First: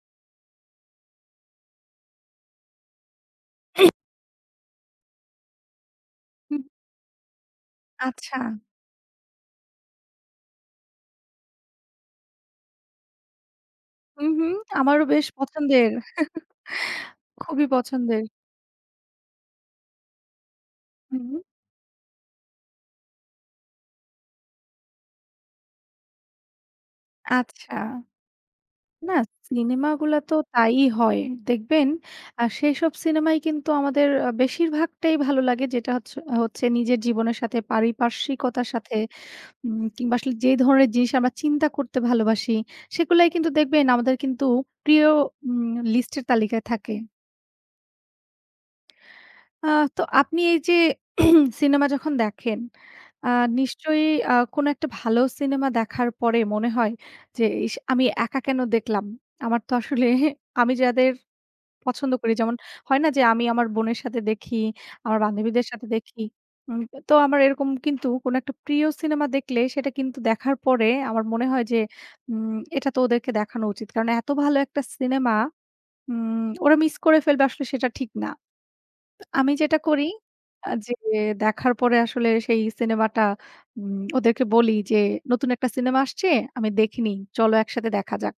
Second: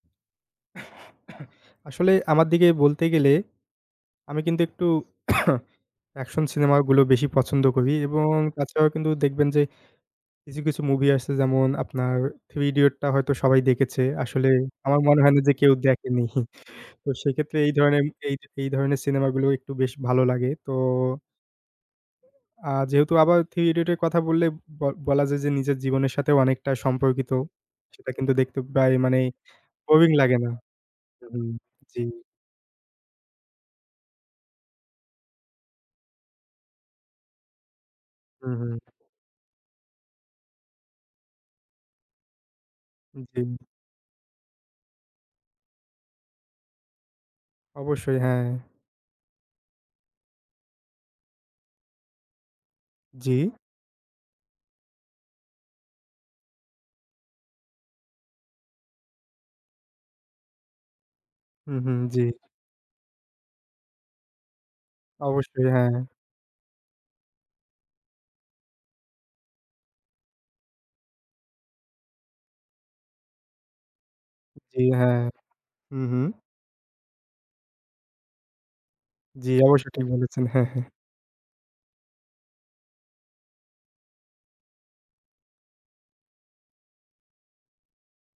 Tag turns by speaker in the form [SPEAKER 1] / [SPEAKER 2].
[SPEAKER 1] আসলে আমার দিকে বলতে গেলে আমি কিন্তু একটু অ্যাকশন
[SPEAKER 2] হুম।
[SPEAKER 1] সিনেমা গুলো বেশি পছন্দ করি এবং
[SPEAKER 2] আচ্ছা।
[SPEAKER 1] তাছাড়াও কিন্তু দেখবেন যে কিছু, কিছু মুভি আছে যেমন, আপনার '3 Idiots' টা হয়তো সবাই দেখেছে,
[SPEAKER 2] উহু।
[SPEAKER 1] আসলে আমার
[SPEAKER 2] আমারও
[SPEAKER 1] মনে
[SPEAKER 2] বেশ
[SPEAKER 1] হয় না যে কেউ
[SPEAKER 2] পছন্দের।
[SPEAKER 1] দেখেনি, তো সেক্ষেত্রে
[SPEAKER 2] খুবই
[SPEAKER 1] এই ধরনের
[SPEAKER 2] পছন্দের।
[SPEAKER 1] এই, এই ধরনের সিনেমা গুলো একটু বেশ ভালো লাগে তো
[SPEAKER 2] হুম।
[SPEAKER 1] আ যেহেতু আবার '3 Idiots' এর কথা বললে ব বলা যায় যে নিজের জীবনের সাথেও অনেকটা সম্পর্কিত।
[SPEAKER 2] আচ্ছা।
[SPEAKER 1] সেটা কিন্তু দেখতে প্রায়
[SPEAKER 2] না
[SPEAKER 1] মানে
[SPEAKER 2] সিনেমা
[SPEAKER 1] বোরিং
[SPEAKER 2] গুলা তো
[SPEAKER 1] লাগে না।
[SPEAKER 2] তাই হয়।
[SPEAKER 1] হুম
[SPEAKER 2] দেখবেন
[SPEAKER 1] জি।
[SPEAKER 2] আ সেইসব সিনেমাই কিন্তু আমাদের অ বেশিরভাগটাই ভালো লাগে যেটা হচ্ছে অ হচ্ছে নিজের জীবনের সাথে
[SPEAKER 1] হু,
[SPEAKER 2] পারিপার্শ্বিকতার
[SPEAKER 1] হু।
[SPEAKER 2] সাথে উম কিংবা আসলে যে ধরনের জিনিস আমরা চিন্তা করতে ভালোবাসি, সেগুলাই কিন্তু
[SPEAKER 1] জি।
[SPEAKER 2] দেখবেন আমাদের কিন্তু প্রিয় উম লিস্টের তালিকায় থাকে।
[SPEAKER 1] অবশ্যই হ্যাঁ।
[SPEAKER 2] আ তো আপনি এই যে সিনেমা যখন দেখেন, আ
[SPEAKER 1] জি?
[SPEAKER 2] নিশ্চয়ই আ কোন একটা ভালো সিনেমা দেখার পরে মনে হয় যে, "ইস! আমি একা কেন দেখলাম।" আমার তো আসলে আমি যাদের
[SPEAKER 1] উহু।
[SPEAKER 2] পছন্দ
[SPEAKER 1] জি।
[SPEAKER 2] করি, যেমন হয় না যে আমি আমার বোনের সাথে দেখি, আমার বান্ধবীদের
[SPEAKER 1] অবশ্যই
[SPEAKER 2] সাথে
[SPEAKER 1] হ্যাঁ।
[SPEAKER 2] দেখি। উম তো আমার এরকম কিন্তু কোনো একটা প্রিয় সিনেমা দেখলে সেটা কিন্তু দেখার পরে আমার মনে হয় যে, উম "এটা তো ওদেরকে দেখানো উচিত।" কারণ এত ভালো একটা
[SPEAKER 1] জি হ্যাঁ,
[SPEAKER 2] সিনেমা।
[SPEAKER 1] উহু।
[SPEAKER 2] উম ওরা মিস করে ফেলবে আসলে সেটা ঠিক না। তো
[SPEAKER 1] জি
[SPEAKER 2] আমি যেটা
[SPEAKER 1] অবশ্যই ঠিক
[SPEAKER 2] করি
[SPEAKER 1] বলেছেন। হ্যাঁ,
[SPEAKER 2] আ
[SPEAKER 1] হ্যাঁ।
[SPEAKER 2] যে দেখার পরে আসলে সেই সিনেমাটা উম ওদেরকে বলি যে "নতুন একটা সিনেমা আসছে আমি দেখিনি। চলো একসাথে দেখা যাক।"